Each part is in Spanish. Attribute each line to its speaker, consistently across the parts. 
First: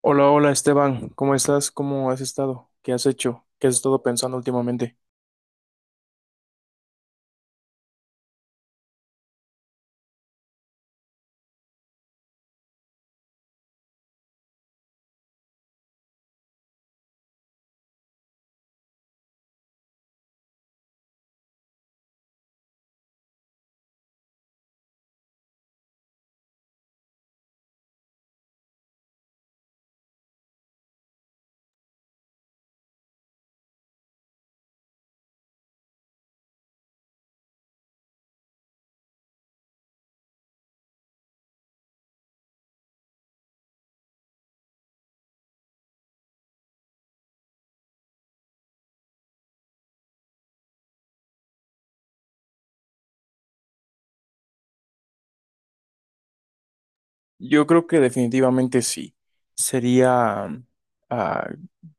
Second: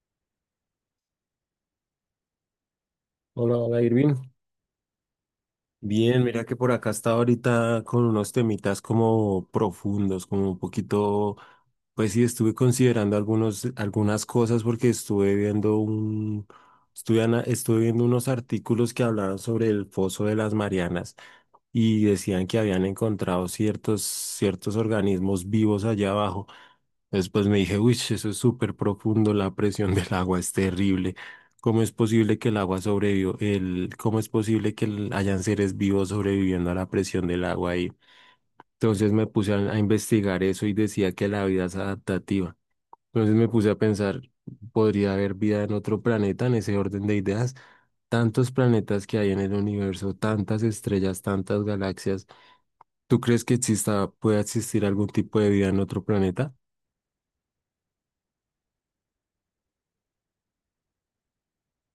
Speaker 1: Hola, hola Esteban, ¿cómo estás? ¿Cómo has estado? ¿Qué has hecho?
Speaker 2: Hola,
Speaker 1: ¿Qué has
Speaker 2: hola
Speaker 1: estado
Speaker 2: Irving.
Speaker 1: pensando últimamente?
Speaker 2: Bien, mira que por acá estaba ahorita con unos temitas como profundos, como un poquito, pues sí, estuve considerando algunas cosas porque estuve viendo un, estuve, ana- estuve viendo unos artículos que hablaban sobre el foso de las Marianas y decían que habían encontrado ciertos organismos vivos allá abajo. Después me dije, uy, eso es súper profundo, la presión del agua es terrible. ¿Cómo es posible que el agua sobrevivió? ¿Cómo es posible que hayan seres vivos sobreviviendo a la presión del agua ahí? Entonces me puse a investigar eso y decía que la vida es adaptativa. Entonces me puse a pensar, ¿podría haber vida en otro planeta en ese orden de ideas? Tantos planetas que hay en el universo, tantas estrellas, tantas galaxias. ¿Tú crees que exista, pueda existir algún tipo de vida en otro planeta?
Speaker 1: Yo creo que definitivamente sí. Sería, ah,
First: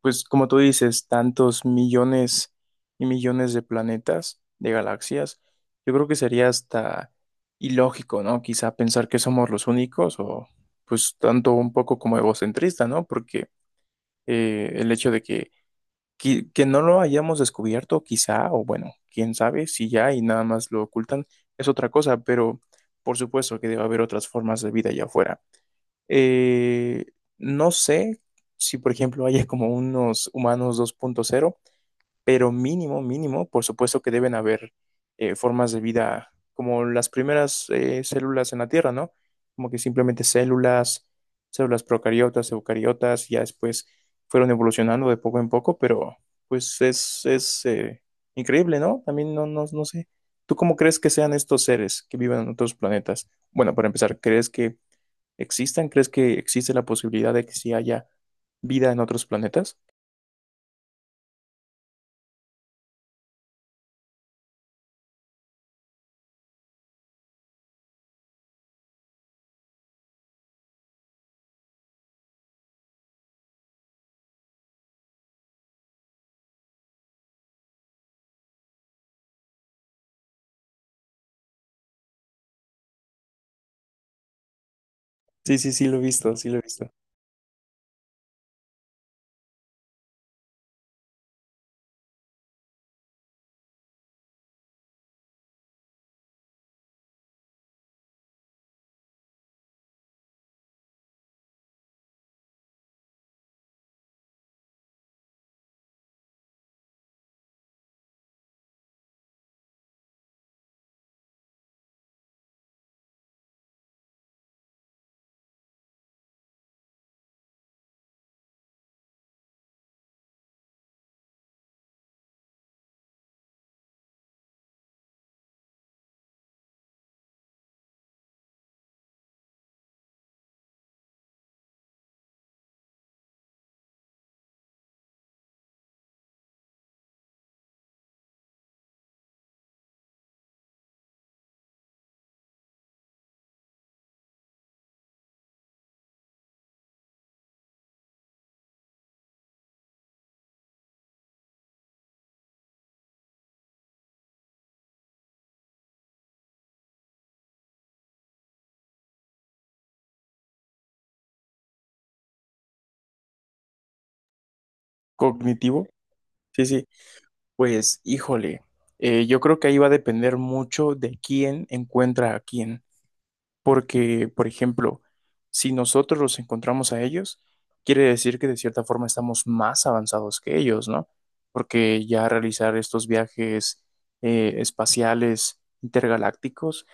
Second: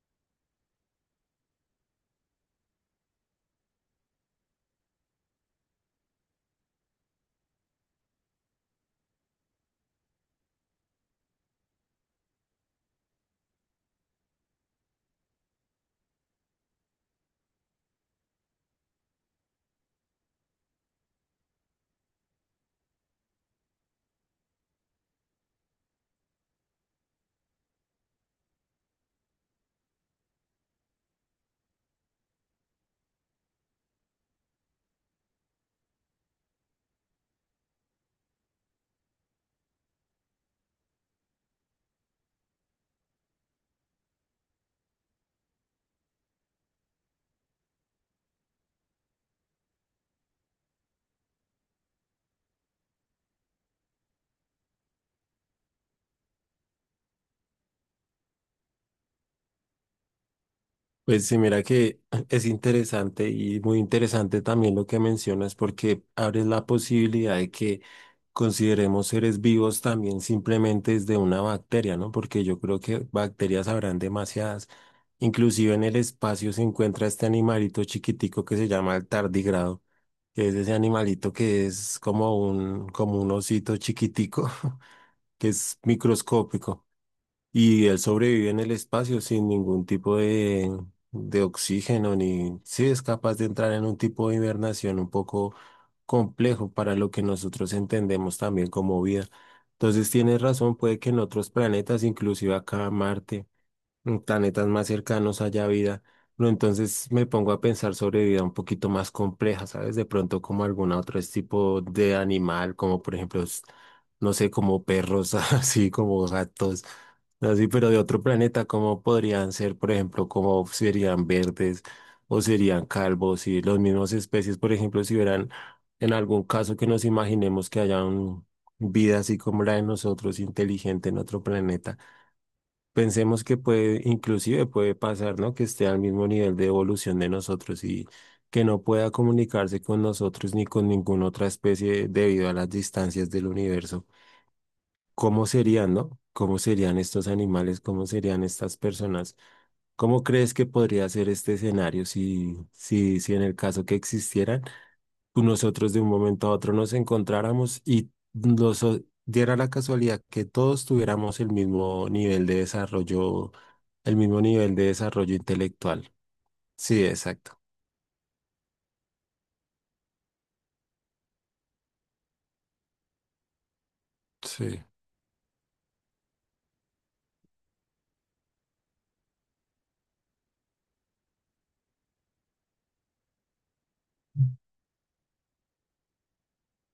Speaker 1: pues como tú dices, tantos millones y millones de planetas, de galaxias. Yo creo que sería hasta ilógico, ¿no? Quizá pensar que somos los únicos o pues tanto un poco como egocentrista, ¿no? Porque el hecho de que no lo hayamos descubierto, quizá, o bueno, quién sabe, si ya y nada más lo ocultan, es otra cosa, pero por supuesto que debe haber otras formas de vida allá afuera. Eh, no sé si, por ejemplo, haya como unos humanos 2.0 pero mínimo, mínimo, por supuesto que deben haber formas de vida como las primeras células en la Tierra, ¿no? Como que simplemente células, células procariotas, eucariotas, ya después fueron evolucionando de poco en poco, pero pues es increíble, ¿no? También no, no, no sé. ¿Tú cómo crees que sean estos seres que viven en otros planetas? Bueno, para empezar, ¿crees que existan? ¿Crees que existe la posibilidad de que sí haya vida en otros planetas?
Speaker 2: Pues sí, mira que es interesante y muy interesante también lo que mencionas porque abres la posibilidad de que consideremos seres vivos también simplemente desde una bacteria, ¿no? Porque yo creo que bacterias habrán demasiadas. Inclusive en el espacio se encuentra este animalito chiquitico que se llama el tardígrado, que es ese animalito que es como un osito chiquitico, que
Speaker 1: Sí, sí,
Speaker 2: es
Speaker 1: sí, lo he visto, sí lo he
Speaker 2: microscópico.
Speaker 1: visto.
Speaker 2: Y él sobrevive en el espacio sin ningún tipo de oxígeno, ni si es capaz de entrar en un tipo de hibernación un poco complejo para lo que nosotros entendemos también como vida. Entonces tienes razón, puede que en otros planetas, inclusive acá Marte en planetas más cercanos haya vida. Pero entonces me pongo a pensar sobre vida un poquito más compleja, ¿sabes? De pronto como algún otro tipo de animal, como por ejemplo, no sé, como perros, así como gatos, así, pero de otro planeta, ¿cómo podrían ser, por ejemplo, cómo serían verdes o serían calvos y los mismos especies, por ejemplo, si hubieran en algún caso que nos imaginemos que haya un vida así como la de nosotros, inteligente en otro planeta? Pensemos que puede, inclusive puede pasar, ¿no? Que esté al mismo nivel de evolución de nosotros y que no pueda comunicarse con nosotros ni con ninguna otra especie debido a las distancias del universo. ¿Cómo serían, no? ¿Cómo serían estos animales? ¿Cómo serían estas personas? ¿Cómo crees que podría ser este escenario si en el caso que existieran? Nosotros de un momento a otro nos encontráramos y diera la casualidad que todos tuviéramos el mismo nivel de desarrollo, el mismo nivel de desarrollo
Speaker 1: ¿Cognitivo?
Speaker 2: intelectual.
Speaker 1: Sí, sí,
Speaker 2: Sí, exacto.
Speaker 1: pues híjole, yo creo que ahí va a depender mucho de quién encuentra a quién, porque, por
Speaker 2: Sí.
Speaker 1: ejemplo, si nosotros los encontramos a ellos, quiere decir que de cierta forma estamos más avanzados que ellos, ¿no? Porque ya realizar estos viajes espaciales intergalácticos,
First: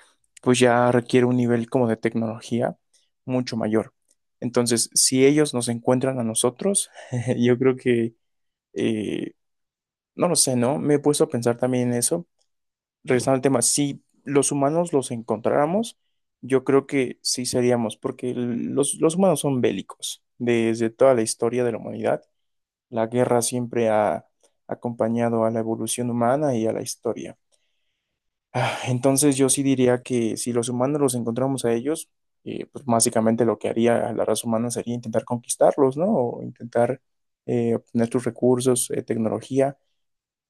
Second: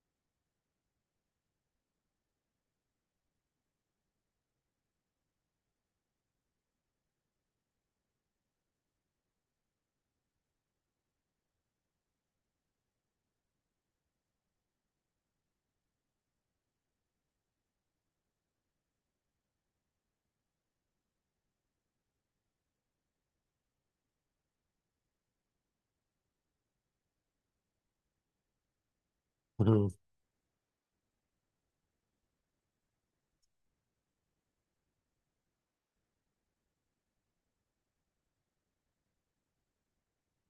Speaker 1: pues ya requiere un nivel como de tecnología mucho mayor. Entonces, si ellos nos encuentran a nosotros, yo creo que... eh, no lo sé, ¿no? Me he puesto a pensar también en eso. Regresando al tema, si los humanos los encontráramos, yo creo que sí seríamos, porque los humanos son bélicos. Desde toda la historia de la humanidad, la guerra siempre ha acompañado a la evolución humana y a la historia. Entonces yo sí
Speaker 2: Ujú.
Speaker 1: diría que si los humanos los encontramos a ellos, pues básicamente lo que haría la raza humana sería intentar conquistarlos, ¿no? O intentar obtener sus recursos, tecnología,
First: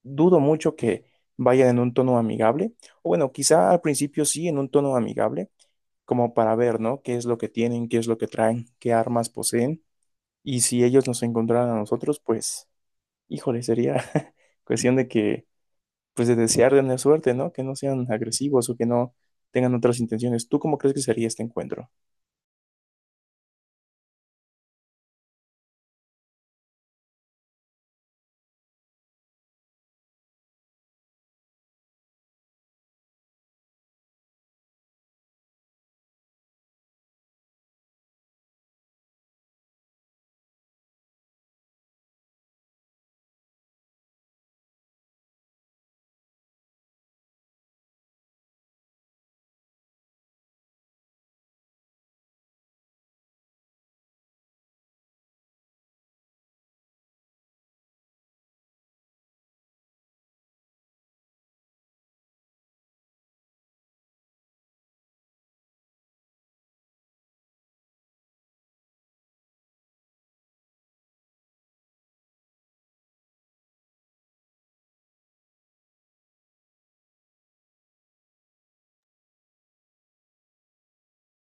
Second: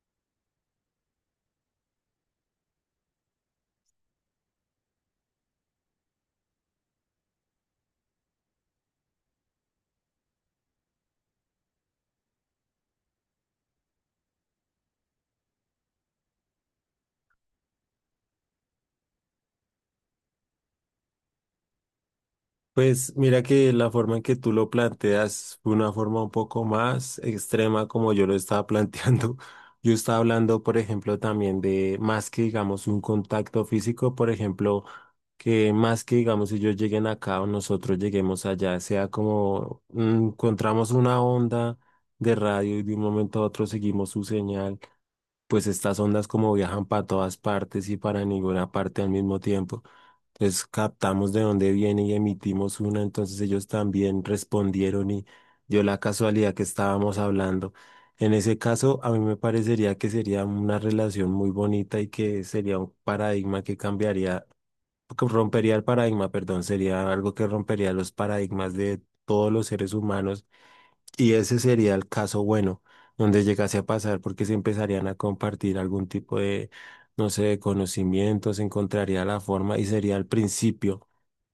Speaker 1: dudo mucho que vayan en un tono amigable, o bueno, quizá al principio sí, en un tono amigable, como para ver, ¿no? ¿Qué es lo que tienen, qué es lo que traen, qué armas poseen? Y si ellos nos encontraran a nosotros, pues, híjole, sería cuestión de que, pues, de desear tener suerte, ¿no? Que no sean agresivos o que no tengan otras intenciones. ¿Tú cómo crees que sería este encuentro?
Speaker 2: Pues mira que la forma en que tú lo planteas fue una forma un poco más extrema como yo lo estaba planteando. Yo estaba hablando, por ejemplo, también de más que digamos un contacto físico, por ejemplo, que más que digamos si ellos lleguen acá o nosotros lleguemos allá, sea como encontramos una onda de radio y de un momento a otro seguimos su señal, pues estas ondas como viajan para todas partes y para ninguna parte al mismo tiempo. Entonces captamos de dónde viene y emitimos una, entonces ellos también respondieron y dio la casualidad que estábamos hablando. En ese caso, a mí me parecería que sería una relación muy bonita y que sería un paradigma que cambiaría, que rompería el paradigma, perdón, sería algo que rompería los paradigmas de todos los seres humanos y ese sería el caso bueno, donde llegase a pasar porque se empezarían a compartir algún tipo de, no sé, de conocimientos, se encontraría la forma y sería el principio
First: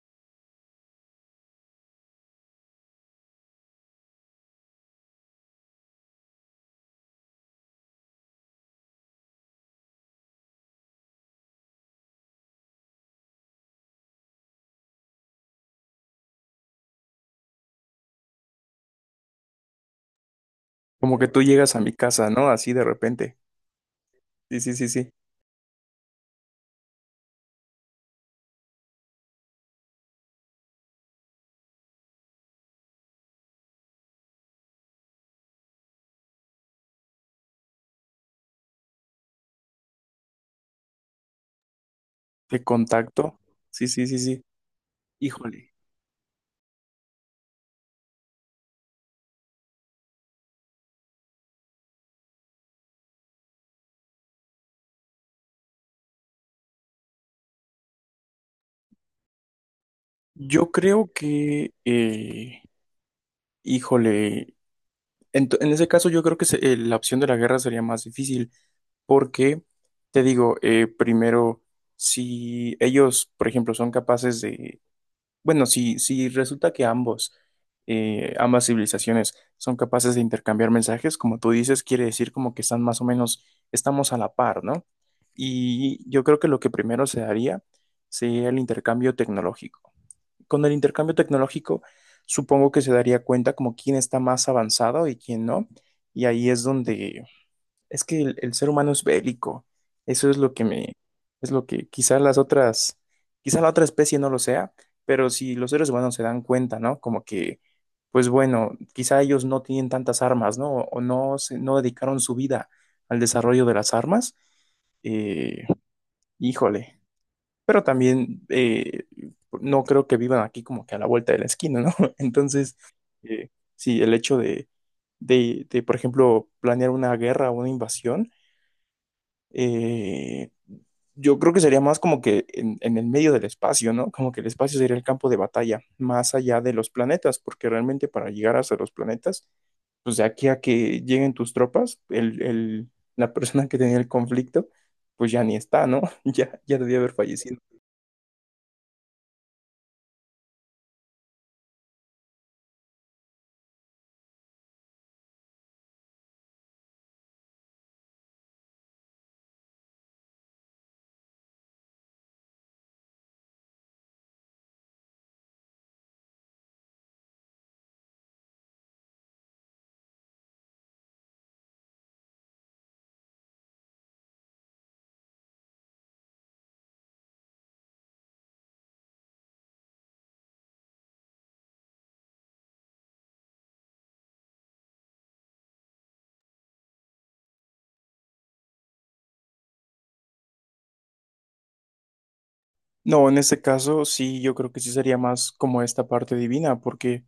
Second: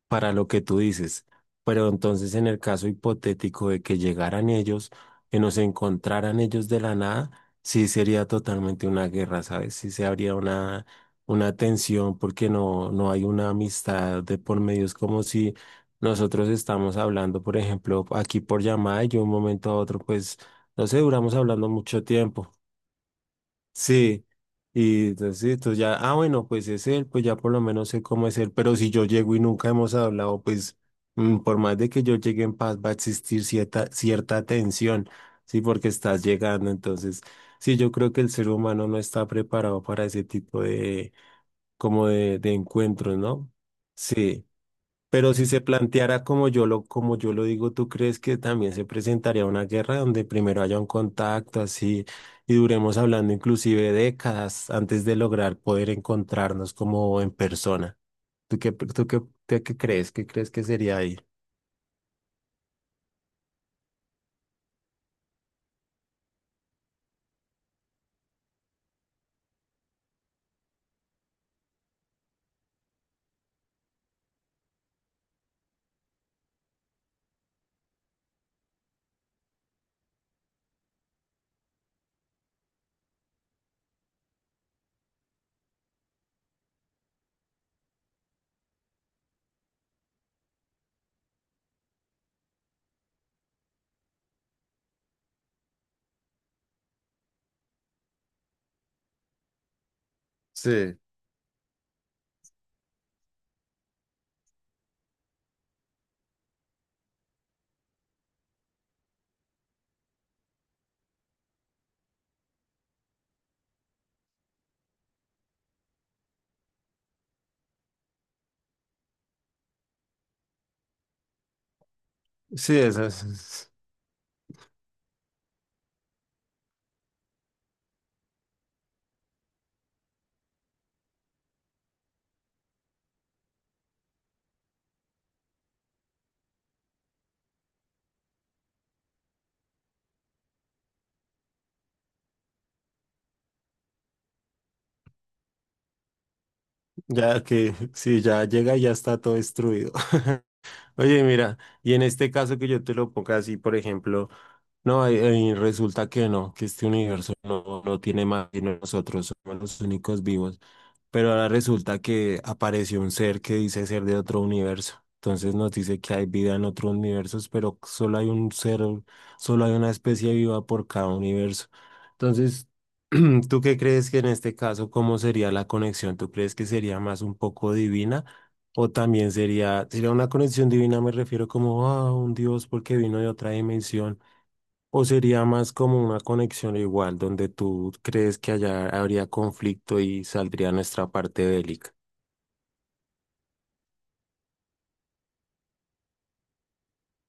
Speaker 2: para lo que tú dices. Pero entonces, en el caso hipotético de que llegaran ellos, que nos encontraran ellos de la nada, sí sería totalmente una guerra, ¿sabes? Sí se habría una tensión porque no, no hay una amistad de por medio. Es como si nosotros estamos hablando, por ejemplo, aquí por llamada y yo de un momento a otro, pues, no sé,
Speaker 1: Como que
Speaker 2: duramos
Speaker 1: tú
Speaker 2: hablando
Speaker 1: llegas a mi
Speaker 2: mucho
Speaker 1: casa, ¿no?
Speaker 2: tiempo.
Speaker 1: Así de repente.
Speaker 2: Sí,
Speaker 1: Sí, sí, sí,
Speaker 2: y
Speaker 1: sí.
Speaker 2: entonces esto ya, ah, bueno, pues es él, pues ya por lo menos sé cómo es él, pero si yo llego y nunca hemos hablado, pues por más de que yo llegue en paz, va a existir cierta tensión, sí, porque estás llegando, entonces, sí, yo creo que el ser humano no está preparado para ese tipo de, como de
Speaker 1: Te
Speaker 2: encuentros,
Speaker 1: contacto.
Speaker 2: ¿no?
Speaker 1: Sí, sí, sí, sí.
Speaker 2: Sí. Pero si se
Speaker 1: Híjole.
Speaker 2: planteara como yo lo digo, ¿tú crees que también se presentaría una guerra donde primero haya un contacto así y duremos hablando inclusive décadas antes de lograr poder encontrarnos como en persona? ¿Tú qué, tú qué, qué crees? ¿Qué crees que
Speaker 1: Yo
Speaker 2: sería
Speaker 1: creo
Speaker 2: ahí?
Speaker 1: que híjole, en ese caso yo creo que la opción de la guerra sería más difícil porque, te digo, primero, si ellos, por ejemplo, son capaces de, bueno, si, si resulta que ambos, ambas civilizaciones son capaces de intercambiar mensajes, como tú dices, quiere decir como que están más o menos, estamos a la par, ¿no? Y yo creo que lo que primero se haría sería el intercambio tecnológico. Con el intercambio tecnológico, supongo que se daría cuenta como quién está más avanzado y quién no. Y ahí es donde es que el ser humano es bélico. Eso es lo que me,
Speaker 2: Sí.
Speaker 1: es lo que quizás las otras, quizá la otra especie no lo sea, pero si los seres humanos se dan cuenta, ¿no? Como que, pues bueno, quizá ellos no tienen tantas armas, ¿no? O no, se, no dedicaron su vida al desarrollo de las armas. eh, Híjole, pero también no creo que vivan aquí como que a la vuelta de la esquina, ¿no? Entonces,
Speaker 2: Sí.
Speaker 1: eh, sí, el hecho de, por ejemplo, planear una guerra o una invasión, eh, yo creo que sería más como que en el medio del espacio, ¿no? Como que el espacio sería el campo de batalla, más allá de los planetas, porque realmente para llegar hasta los planetas, pues de aquí a que lleguen tus tropas, la persona que tenía el conflicto, pues ya ni está, ¿no? Ya, ya debió haber
Speaker 2: Ya
Speaker 1: fallecido.
Speaker 2: que sí, ya llega y ya está todo destruido. Oye, mira, y en este caso que yo te lo ponga así, por ejemplo. No, y resulta que no, que este universo no, no tiene más y nosotros somos los únicos vivos. Pero ahora resulta que apareció un ser que dice ser de otro universo. Entonces nos dice que hay vida en otros universos, pero solo hay un ser, solo hay una especie viva por cada universo. Entonces, ¿tú qué crees que en este caso, cómo sería la conexión? ¿Tú crees que sería más un poco divina? O también sería una conexión divina, me refiero como a un Dios porque vino de otra dimensión. ¿O sería más como una conexión igual, donde tú crees que allá habría conflicto y saldría nuestra parte bélica?
Speaker 1: No, en este caso sí, yo creo que sí sería más como esta parte divina, porque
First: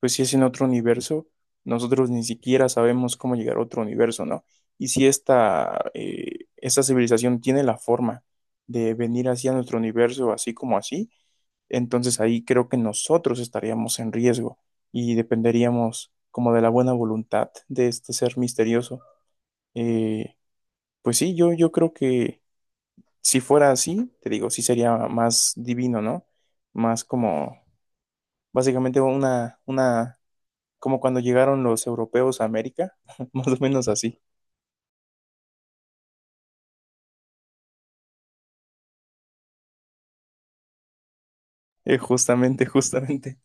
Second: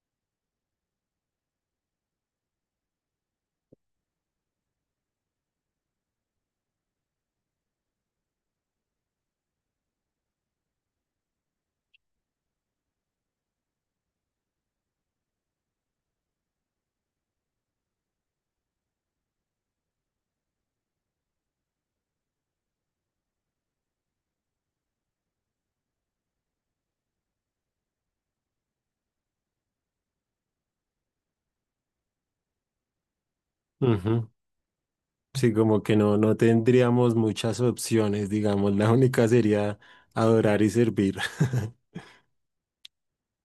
Speaker 1: pues si es en otro universo, nosotros ni siquiera sabemos cómo llegar a otro universo, ¿no? Y si esta esta civilización tiene la forma de venir hacia nuestro universo así como así, entonces ahí creo que nosotros estaríamos en riesgo y dependeríamos como de la buena voluntad de este ser misterioso. Eh, pues sí, yo creo que si fuera así, te digo, sí sería más divino, ¿no? Más como, básicamente una como cuando llegaron los europeos a América, más o menos así.
Speaker 2: Ujú. Sí, como que no, no tendríamos muchas opciones, digamos, la única sería adorar y servir.
Speaker 1: Justamente, justamente.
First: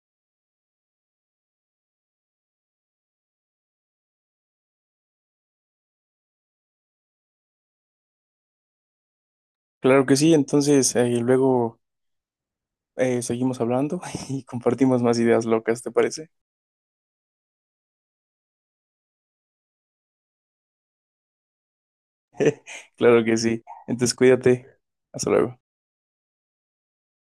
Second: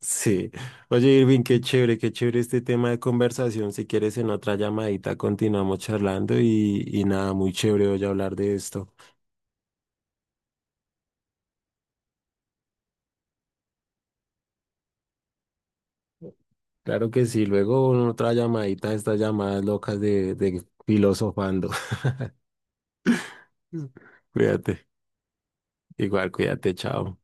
Speaker 2: Sí. Oye, Irving, qué chévere este tema de conversación. Si quieres, en otra llamadita continuamos charlando y nada, muy chévere hoy hablar de esto.
Speaker 1: Claro que sí, entonces luego seguimos hablando y compartimos más ideas locas, ¿te parece?
Speaker 2: Claro que sí, luego en otra llamadita, estas llamadas locas de filosofando.
Speaker 1: Claro que sí. Entonces cuídate.
Speaker 2: Cuídate,
Speaker 1: Hasta luego.
Speaker 2: igual, cuídate, chao.